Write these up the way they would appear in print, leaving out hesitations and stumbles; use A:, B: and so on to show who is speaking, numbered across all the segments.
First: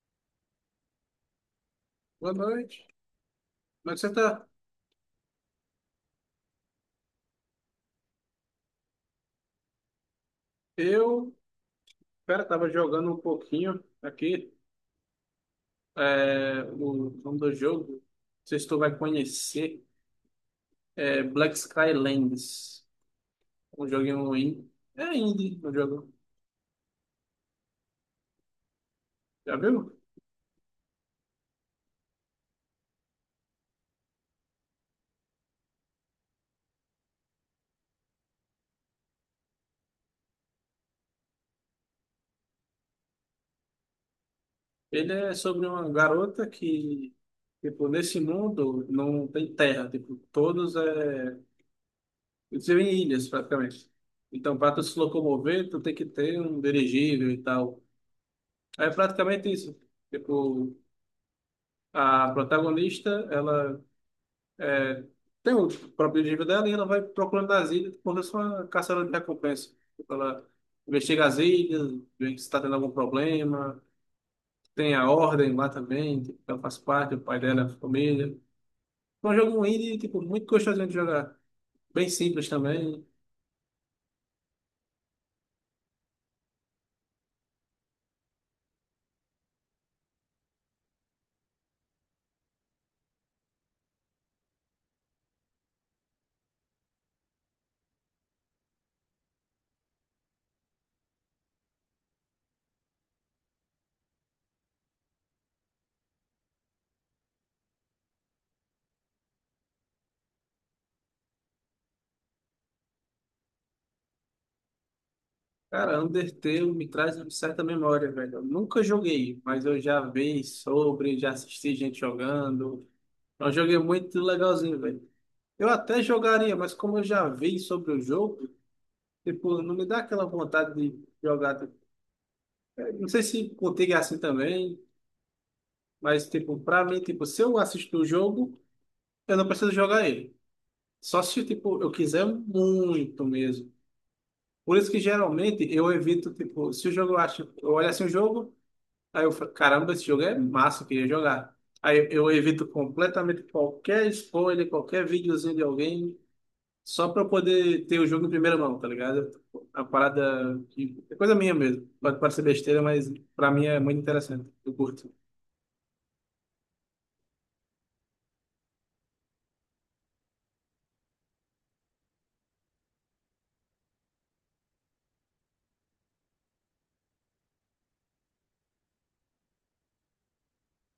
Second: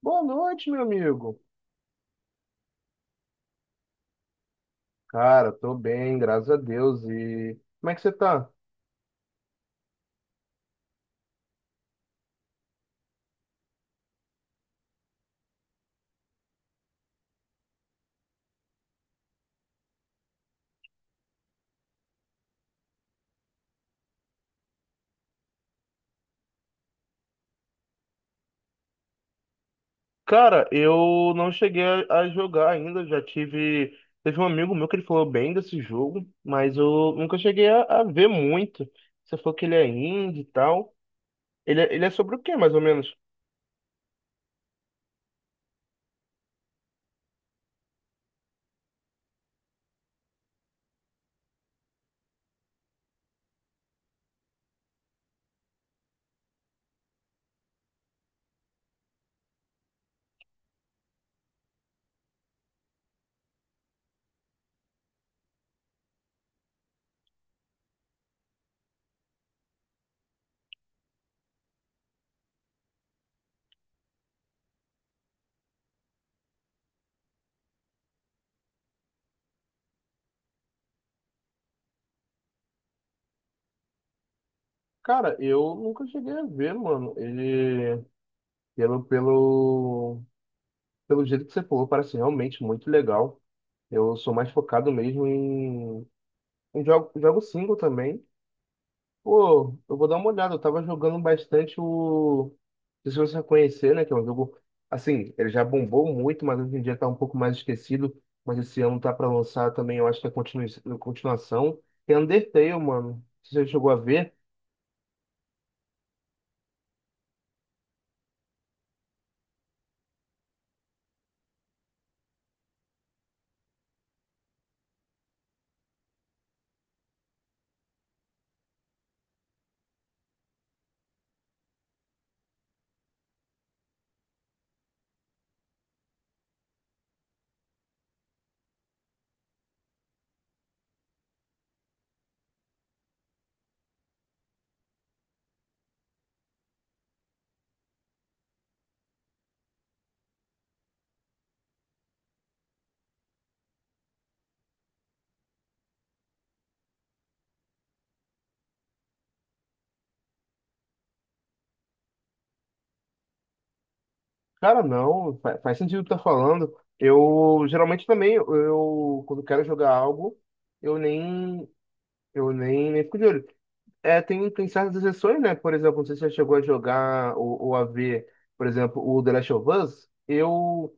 A: Boa noite, meu amigo.
B: Boa noite. Como é que você tá?
A: Cara, tô bem, graças a Deus. E como é que você tá?
B: Eu, cara, tava jogando um pouquinho aqui, o nome do jogo, não sei se tu vai conhecer, é Black Skylands, um joguinho indie, é indie o jogo, já viu?
A: Cara, eu não cheguei a jogar ainda. Já tive. Teve um amigo meu que ele falou bem desse jogo, mas eu nunca cheguei a ver muito. Você falou que ele é indie e tal. Ele é sobre o quê, mais ou menos?
B: Ele é sobre uma garota que, tipo, nesse mundo não tem terra, tipo, eles vivem em ilhas praticamente. Então, para tu se locomover, tu tem que ter um dirigível e tal. É praticamente isso, tipo. A protagonista, ela é, tem o próprio objetivo dela e ela vai procurando as ilhas quando é só caçadora de recompensa. Ela investiga as ilhas, vê se está tendo algum problema. Tem a Ordem lá também, que ela faz parte, o pai dela, a família. É um jogo indie, tipo, muito gostosinho de jogar. Bem simples também.
A: Cara, eu nunca cheguei a ver, mano. Ele, pelo, pelo, pelo jeito que você falou, parece realmente muito legal. Eu sou mais focado mesmo em jogo, jogo single também. Pô, eu vou dar uma olhada. Eu tava jogando bastante o. Não sei se você conhecer, né? Que é um jogo. Assim, ele já bombou muito, mas hoje em dia tá um pouco mais esquecido. Mas esse ano tá pra lançar também, eu acho que é continuação. É Undertale, mano. Você já chegou a ver?
B: Cara, Undertale me traz uma certa memória, velho. Eu nunca joguei, mas eu já vi sobre, já assisti gente jogando. É um jogo muito legalzinho, velho. Eu até jogaria, mas como eu já vi sobre o jogo, tipo, não me dá aquela vontade de jogar. Tipo, não sei se contigo é assim também, mas tipo, pra mim, tipo, se eu assisto o jogo, eu não preciso jogar ele. Só se tipo, eu quiser muito mesmo. Por isso que geralmente eu evito, tipo, se o jogo eu acho, eu olho assim o jogo, aí eu falo, caramba, esse jogo é massa, eu queria jogar. Aí eu evito completamente qualquer spoiler, qualquer videozinho de alguém. Só pra eu poder ter o jogo em primeira mão, tá ligado? A parada que é coisa minha mesmo. Pode parecer besteira, mas pra mim é muito interessante. Eu
A: Cara,
B: curto.
A: não. Faz sentido o que tá falando. Eu geralmente também, eu quando quero jogar algo, eu nem. Eu nem fico de olho. É, tem certas exceções, né? Por exemplo, não sei se você chegou a jogar ou a ver, por exemplo, o The Last of Us. Eu,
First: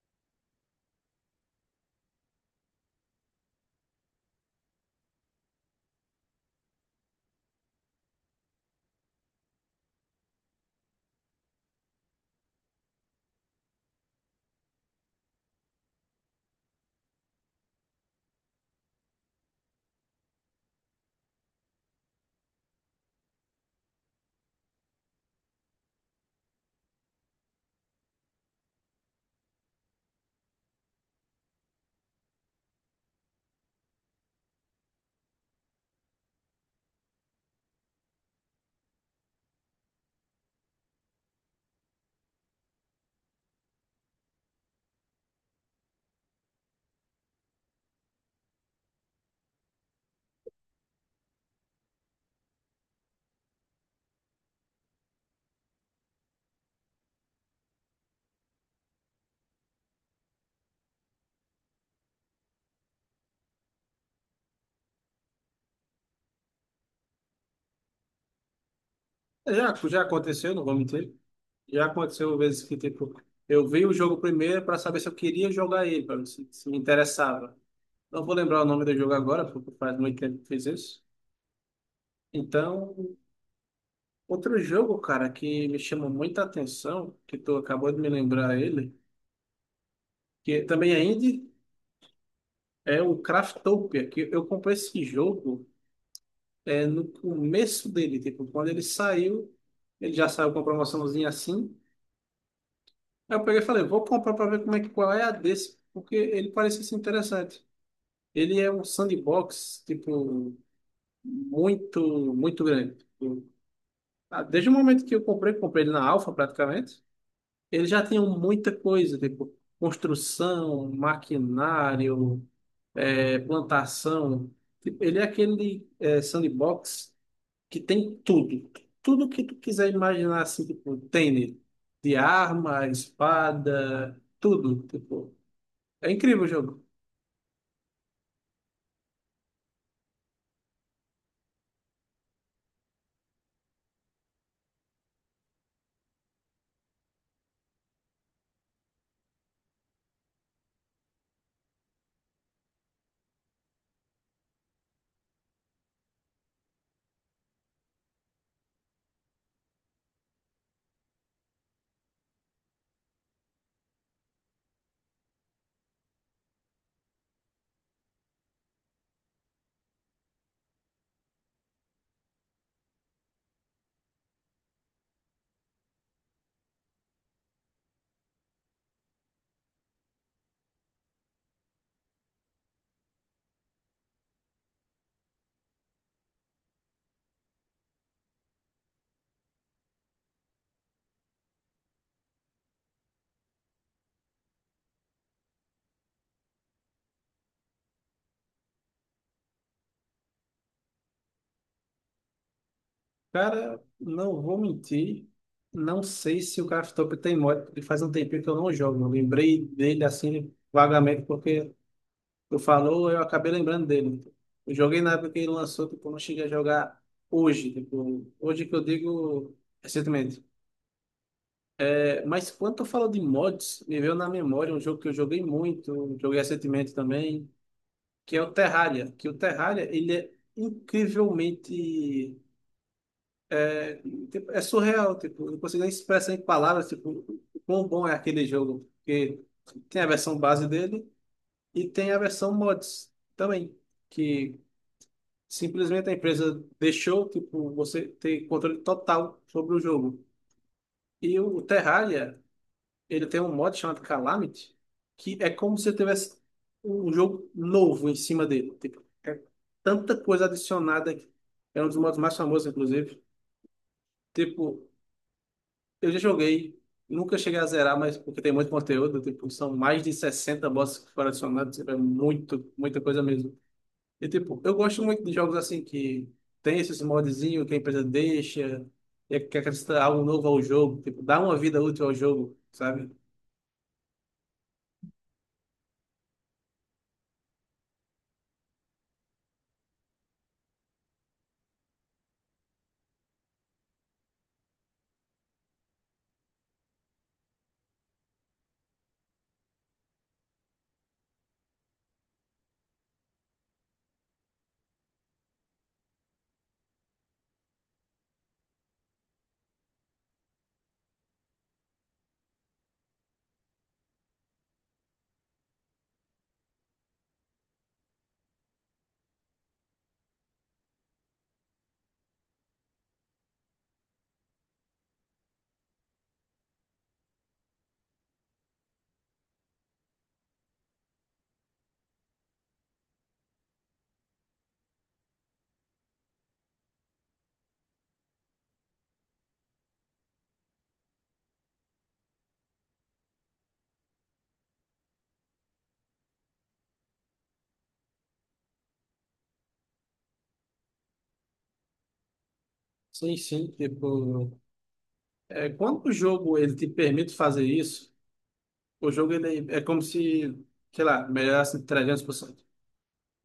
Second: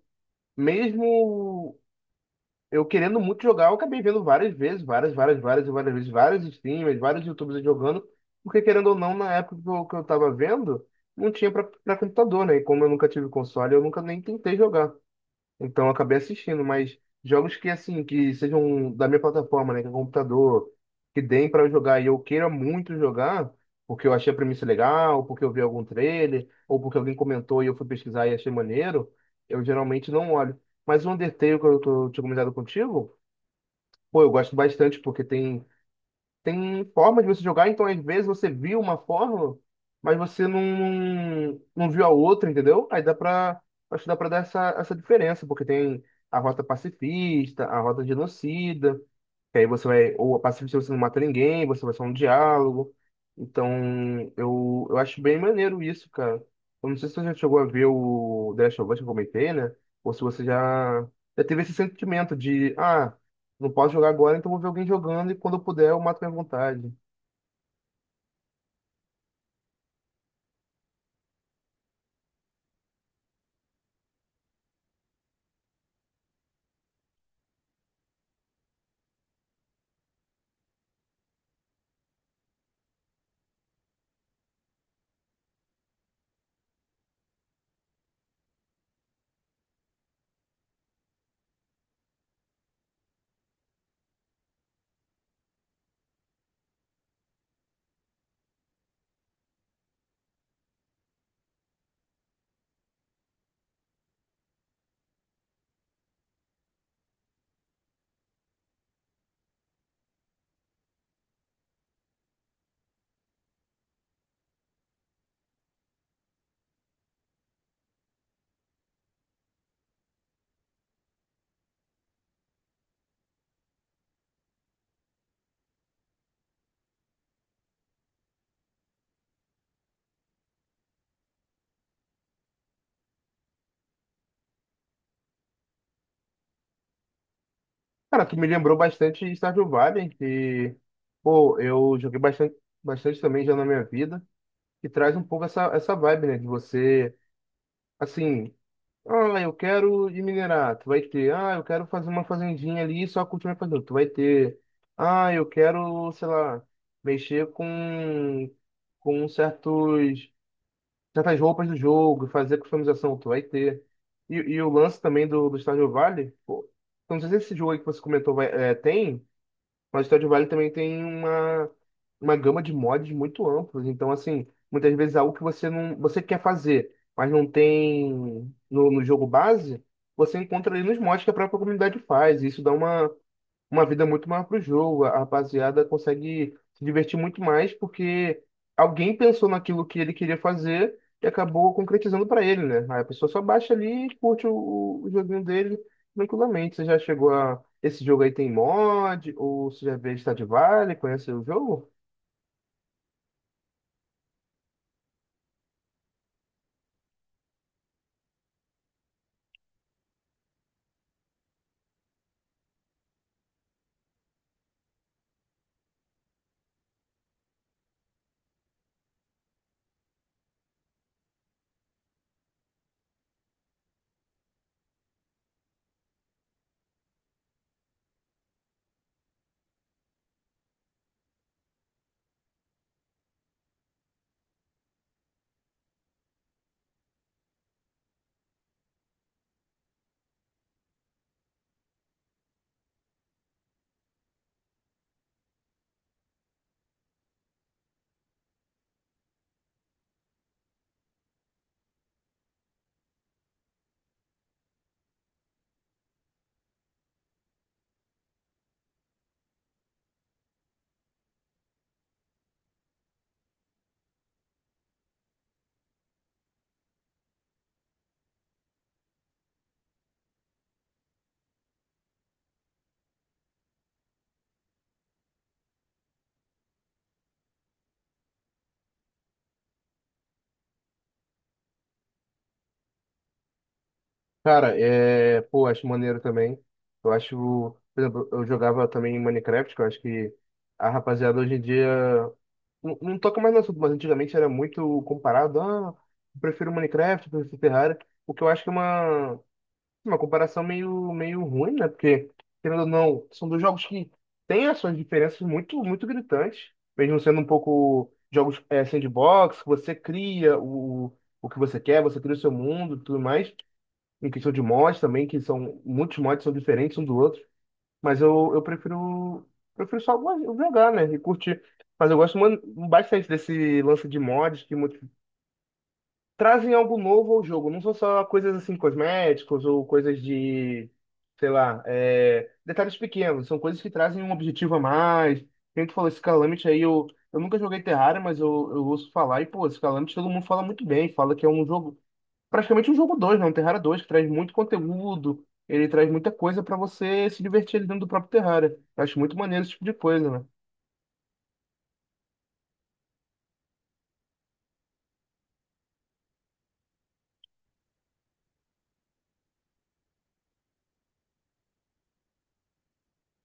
A: mesmo eu querendo muito jogar, eu acabei vendo várias vezes, várias, várias, várias, e várias vezes, vários streamers, vários YouTubers jogando, porque querendo ou não, na época que eu tava vendo, não tinha pra computador, né? E como eu nunca tive console, eu nunca nem tentei jogar. Então eu acabei assistindo, mas jogos que assim, que sejam da minha plataforma, né, que é computador, que deem para eu jogar e eu queira muito jogar, porque eu achei a premissa legal, porque eu vi algum trailer, ou porque alguém comentou e eu fui pesquisar e achei maneiro, eu geralmente não olho. Mas o Undertale que eu tinha comentado contigo, pô, eu gosto bastante porque tem formas de você jogar, então às vezes você viu uma fórmula, mas você não, não viu a outra, entendeu? Aí acho que dá pra dar essa diferença, porque tem a rota pacifista, a rota genocida, que aí você vai, ou a pacifista você não mata ninguém, você vai só um diálogo. Então, eu acho bem maneiro isso, cara. Eu não sei se você já chegou a ver o The Last of Us que eu comentei, né? Ou se você já teve esse sentimento de, ah, não posso jogar agora, então vou ver alguém jogando e quando eu puder eu mato minha vontade.
B: É, já, já aconteceu, não vou mentir. Já aconteceu vezes que tipo, eu vi o jogo primeiro pra saber se eu queria jogar ele, pra ver se, se me interessava. Não vou lembrar o nome do jogo agora, porque faz muito tempo que fiz isso. Então, outro jogo, cara, que me chama muita atenção, que tu acabou de me lembrar ele, que também é indie, é o Craftopia, que eu comprei esse jogo. No começo dele, tipo, quando ele saiu, ele já saiu com uma promoçãozinha assim. Aí eu peguei e falei, vou comprar para ver como é que qual é a desse, porque ele parecia ser interessante. Ele é um sandbox, tipo, muito, muito grande. Tipo, desde o momento que eu comprei, comprei ele na Alpha praticamente, ele já tinha muita coisa, tipo, construção, maquinário, plantação. Tipo, ele é aquele sandbox que tem tudo. Tudo que tu quiser imaginar, assim, tipo, tem nele. De arma, espada, tudo, tipo. É incrível o jogo.
A: Cara, tu me lembrou bastante Stardew Valley, que, pô, eu joguei bastante, bastante também já na minha vida, que traz um pouco essa vibe, né? De você. Assim, ah, eu quero de minerar, tu vai ter. Ah, eu quero fazer uma fazendinha ali e só cultivar e fazer, tu vai ter. Ah, eu quero, sei lá, mexer com certos, certas roupas do jogo, fazer customização, tu vai ter. E o lance também do Stardew Valley, pô, eu não sei se esse jogo aí que você comentou vai, é, tem, mas o Stardew Valley também tem uma gama de mods muito amplos. Então, assim, muitas vezes é algo que você quer fazer, mas não tem no, no jogo base, você encontra ali nos mods que a própria comunidade faz. E isso dá uma vida muito maior para o jogo. A rapaziada consegue se divertir muito mais porque alguém pensou naquilo que ele queria fazer e acabou concretizando para ele, né? Aí a pessoa só baixa ali e curte o joguinho dele tranquilamente. Você já chegou a. Esse jogo aí tem mod? Ou você já veio de Stardew Valley? Conhece o jogo?
B: Cara, não vou mentir. Não sei se o Craftopia tem mod, porque faz um tempinho que eu não jogo. Eu lembrei dele, assim, vagamente, porque tu falou, eu acabei lembrando dele. Eu joguei na época que ele lançou, tipo, eu não cheguei a jogar hoje, tipo, hoje que eu digo recentemente. Mas quando tu falou de mods, me veio na memória um jogo que eu joguei muito, joguei recentemente também, que é o Terraria. Que o Terraria, ele é incrivelmente. É, tipo, é surreal, tipo, eu não consigo nem expressar em palavras, tipo, o quão bom é aquele jogo. Porque tem a versão base dele e tem a versão mods também, que simplesmente a empresa deixou, tipo, você ter controle total sobre o jogo. E o Terraria. Ele tem um modo chamado Calamity, que é como se tivesse um jogo novo em cima dele. Tipo, é tanta coisa adicionada que é um dos modos mais famosos, inclusive. Tipo, eu já joguei, nunca cheguei a zerar, mas porque tem muito conteúdo, tipo, são mais de 60 bosses que foram adicionados, tipo, é muito, muita coisa mesmo. E tipo, eu gosto muito de jogos assim que tem esses modzinhos que a empresa deixa, e é que acrescenta algo novo ao jogo, tipo, dá uma vida útil ao jogo, sabe?
A: Cara, é. Pô, acho maneiro também. Eu acho. Por exemplo, eu jogava também Minecraft, que eu acho que a rapaziada hoje em dia não, não toca mais no assunto, mas antigamente era muito comparado. Ah, eu prefiro Minecraft, eu prefiro Ferrari. O que eu acho que é uma comparação meio ruim, né? Porque, querendo ou não, são dois jogos que têm as suas diferenças muito gritantes. Mesmo sendo um pouco jogos é, sandbox, você cria o que você quer, você cria o seu mundo e tudo mais. Em questão de mods também, que são muitos mods são diferentes um do outro. Mas eu prefiro, prefiro só jogar, né? E curtir. Mas eu gosto bastante desse lance de mods que trazem algo novo ao jogo. Não são só coisas assim cosméticos ou coisas de, sei lá, é, detalhes pequenos. São coisas que trazem um objetivo a mais. Quem tu falou esse Calamity aí, eu nunca joguei Terraria, mas eu ouço falar. E, pô, esse Calamity todo mundo fala muito bem. Fala que é um jogo praticamente um jogo dois, né? Um Terraria 2 que traz muito conteúdo, ele traz muita coisa pra você se divertir ali dentro do próprio Terraria. Eu acho muito maneiro esse tipo de coisa, né?
B: Sim, sim, tipo. É, quando o jogo ele te permite fazer isso, o jogo ele é como se, sei lá, melhorasse 300%.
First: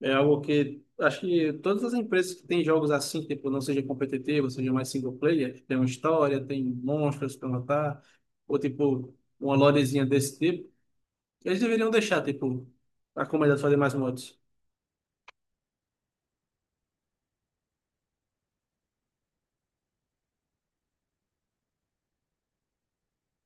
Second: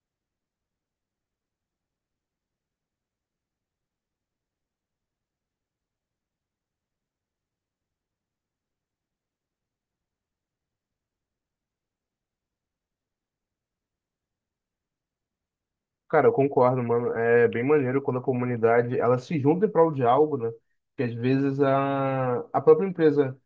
B: É algo que acho que todas as empresas que têm jogos assim, tipo, não seja competitivo, seja mais single player, que tem uma história, tem monstros para matar, ou tipo, uma lorezinha desse tipo, eles deveriam deixar, tipo, a comunidade fazer mais mods.
A: Cara, eu concordo, mano. É bem maneiro quando a comunidade ela se junta em prol de algo, né? Que às vezes a própria empresa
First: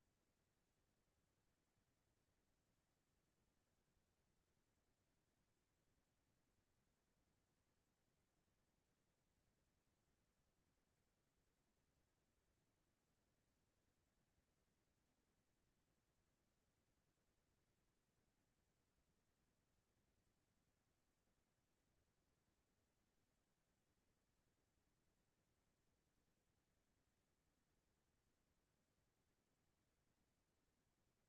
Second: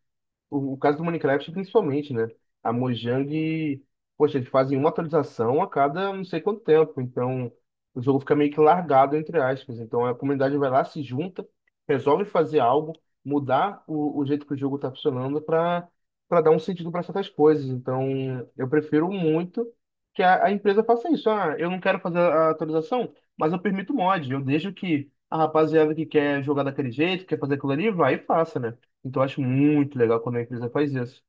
A: O caso do Minecraft, principalmente, né? A Mojang, poxa, eles fazem uma atualização a cada não sei quanto tempo. Então, o jogo fica meio que largado, entre aspas. Então, a comunidade vai lá, se junta, resolve fazer algo, mudar o jeito que o jogo está funcionando para para dar um sentido para certas coisas. Então, eu prefiro muito que a empresa faça isso. Ah, eu não quero fazer a atualização, mas eu permito mod. Eu deixo que a rapaziada que quer jogar daquele jeito, quer fazer aquilo ali, vai e faça, né? Então eu acho muito legal quando a empresa faz isso.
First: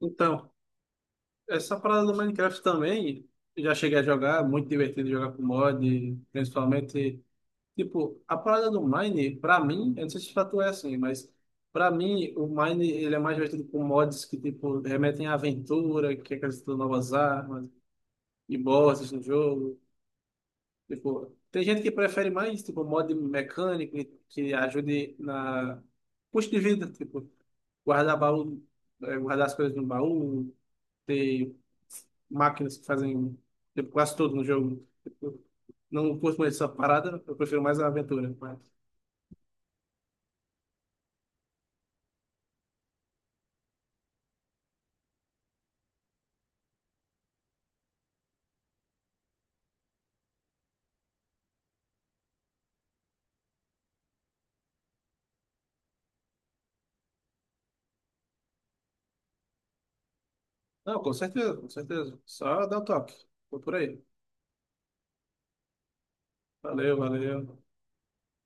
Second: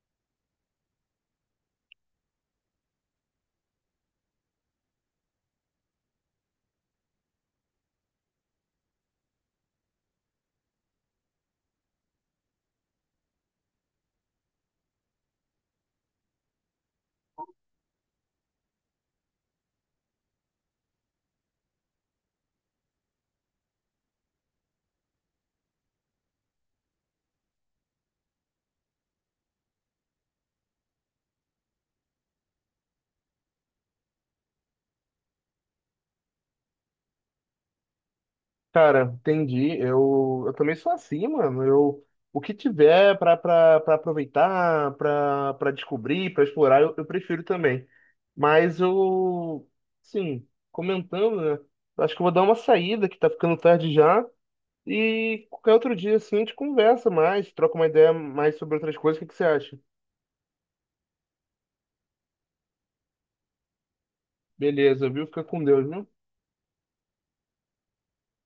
B: Então, essa parada do Minecraft também, eu já cheguei a jogar, muito divertido jogar com mod, principalmente. Tipo, a parada do Mine, pra mim, eu não sei se pra tu é assim, mas pra mim, o Mine, ele é mais divertido com mods que, tipo, remetem à aventura, que acrescentam novas armas e bosses no jogo. Tipo, tem gente que prefere mais, tipo, mod mecânico que ajude na custo de vida, tipo, guardar baú, guardar as coisas no baú, ter máquinas que fazem, tipo, quase tudo no jogo. Tipo, não curto mais essa parada, eu prefiro mais a aventura. Mas.
A: Cara, entendi. Eu também sou assim, mano. Eu, o que tiver pra pra aproveitar, pra pra descobrir, pra explorar, eu prefiro também. Mas eu, sim, comentando, né? eu Acho que eu vou dar uma saída, que tá ficando tarde já. E qualquer outro dia, assim, a gente conversa mais, troca uma ideia mais sobre outras coisas. O que que você acha?
B: Não, com certeza, com certeza. Só dá o toque. Tô por aí.
A: Beleza, viu? Fica com Deus, viu?
B: Valeu, valeu.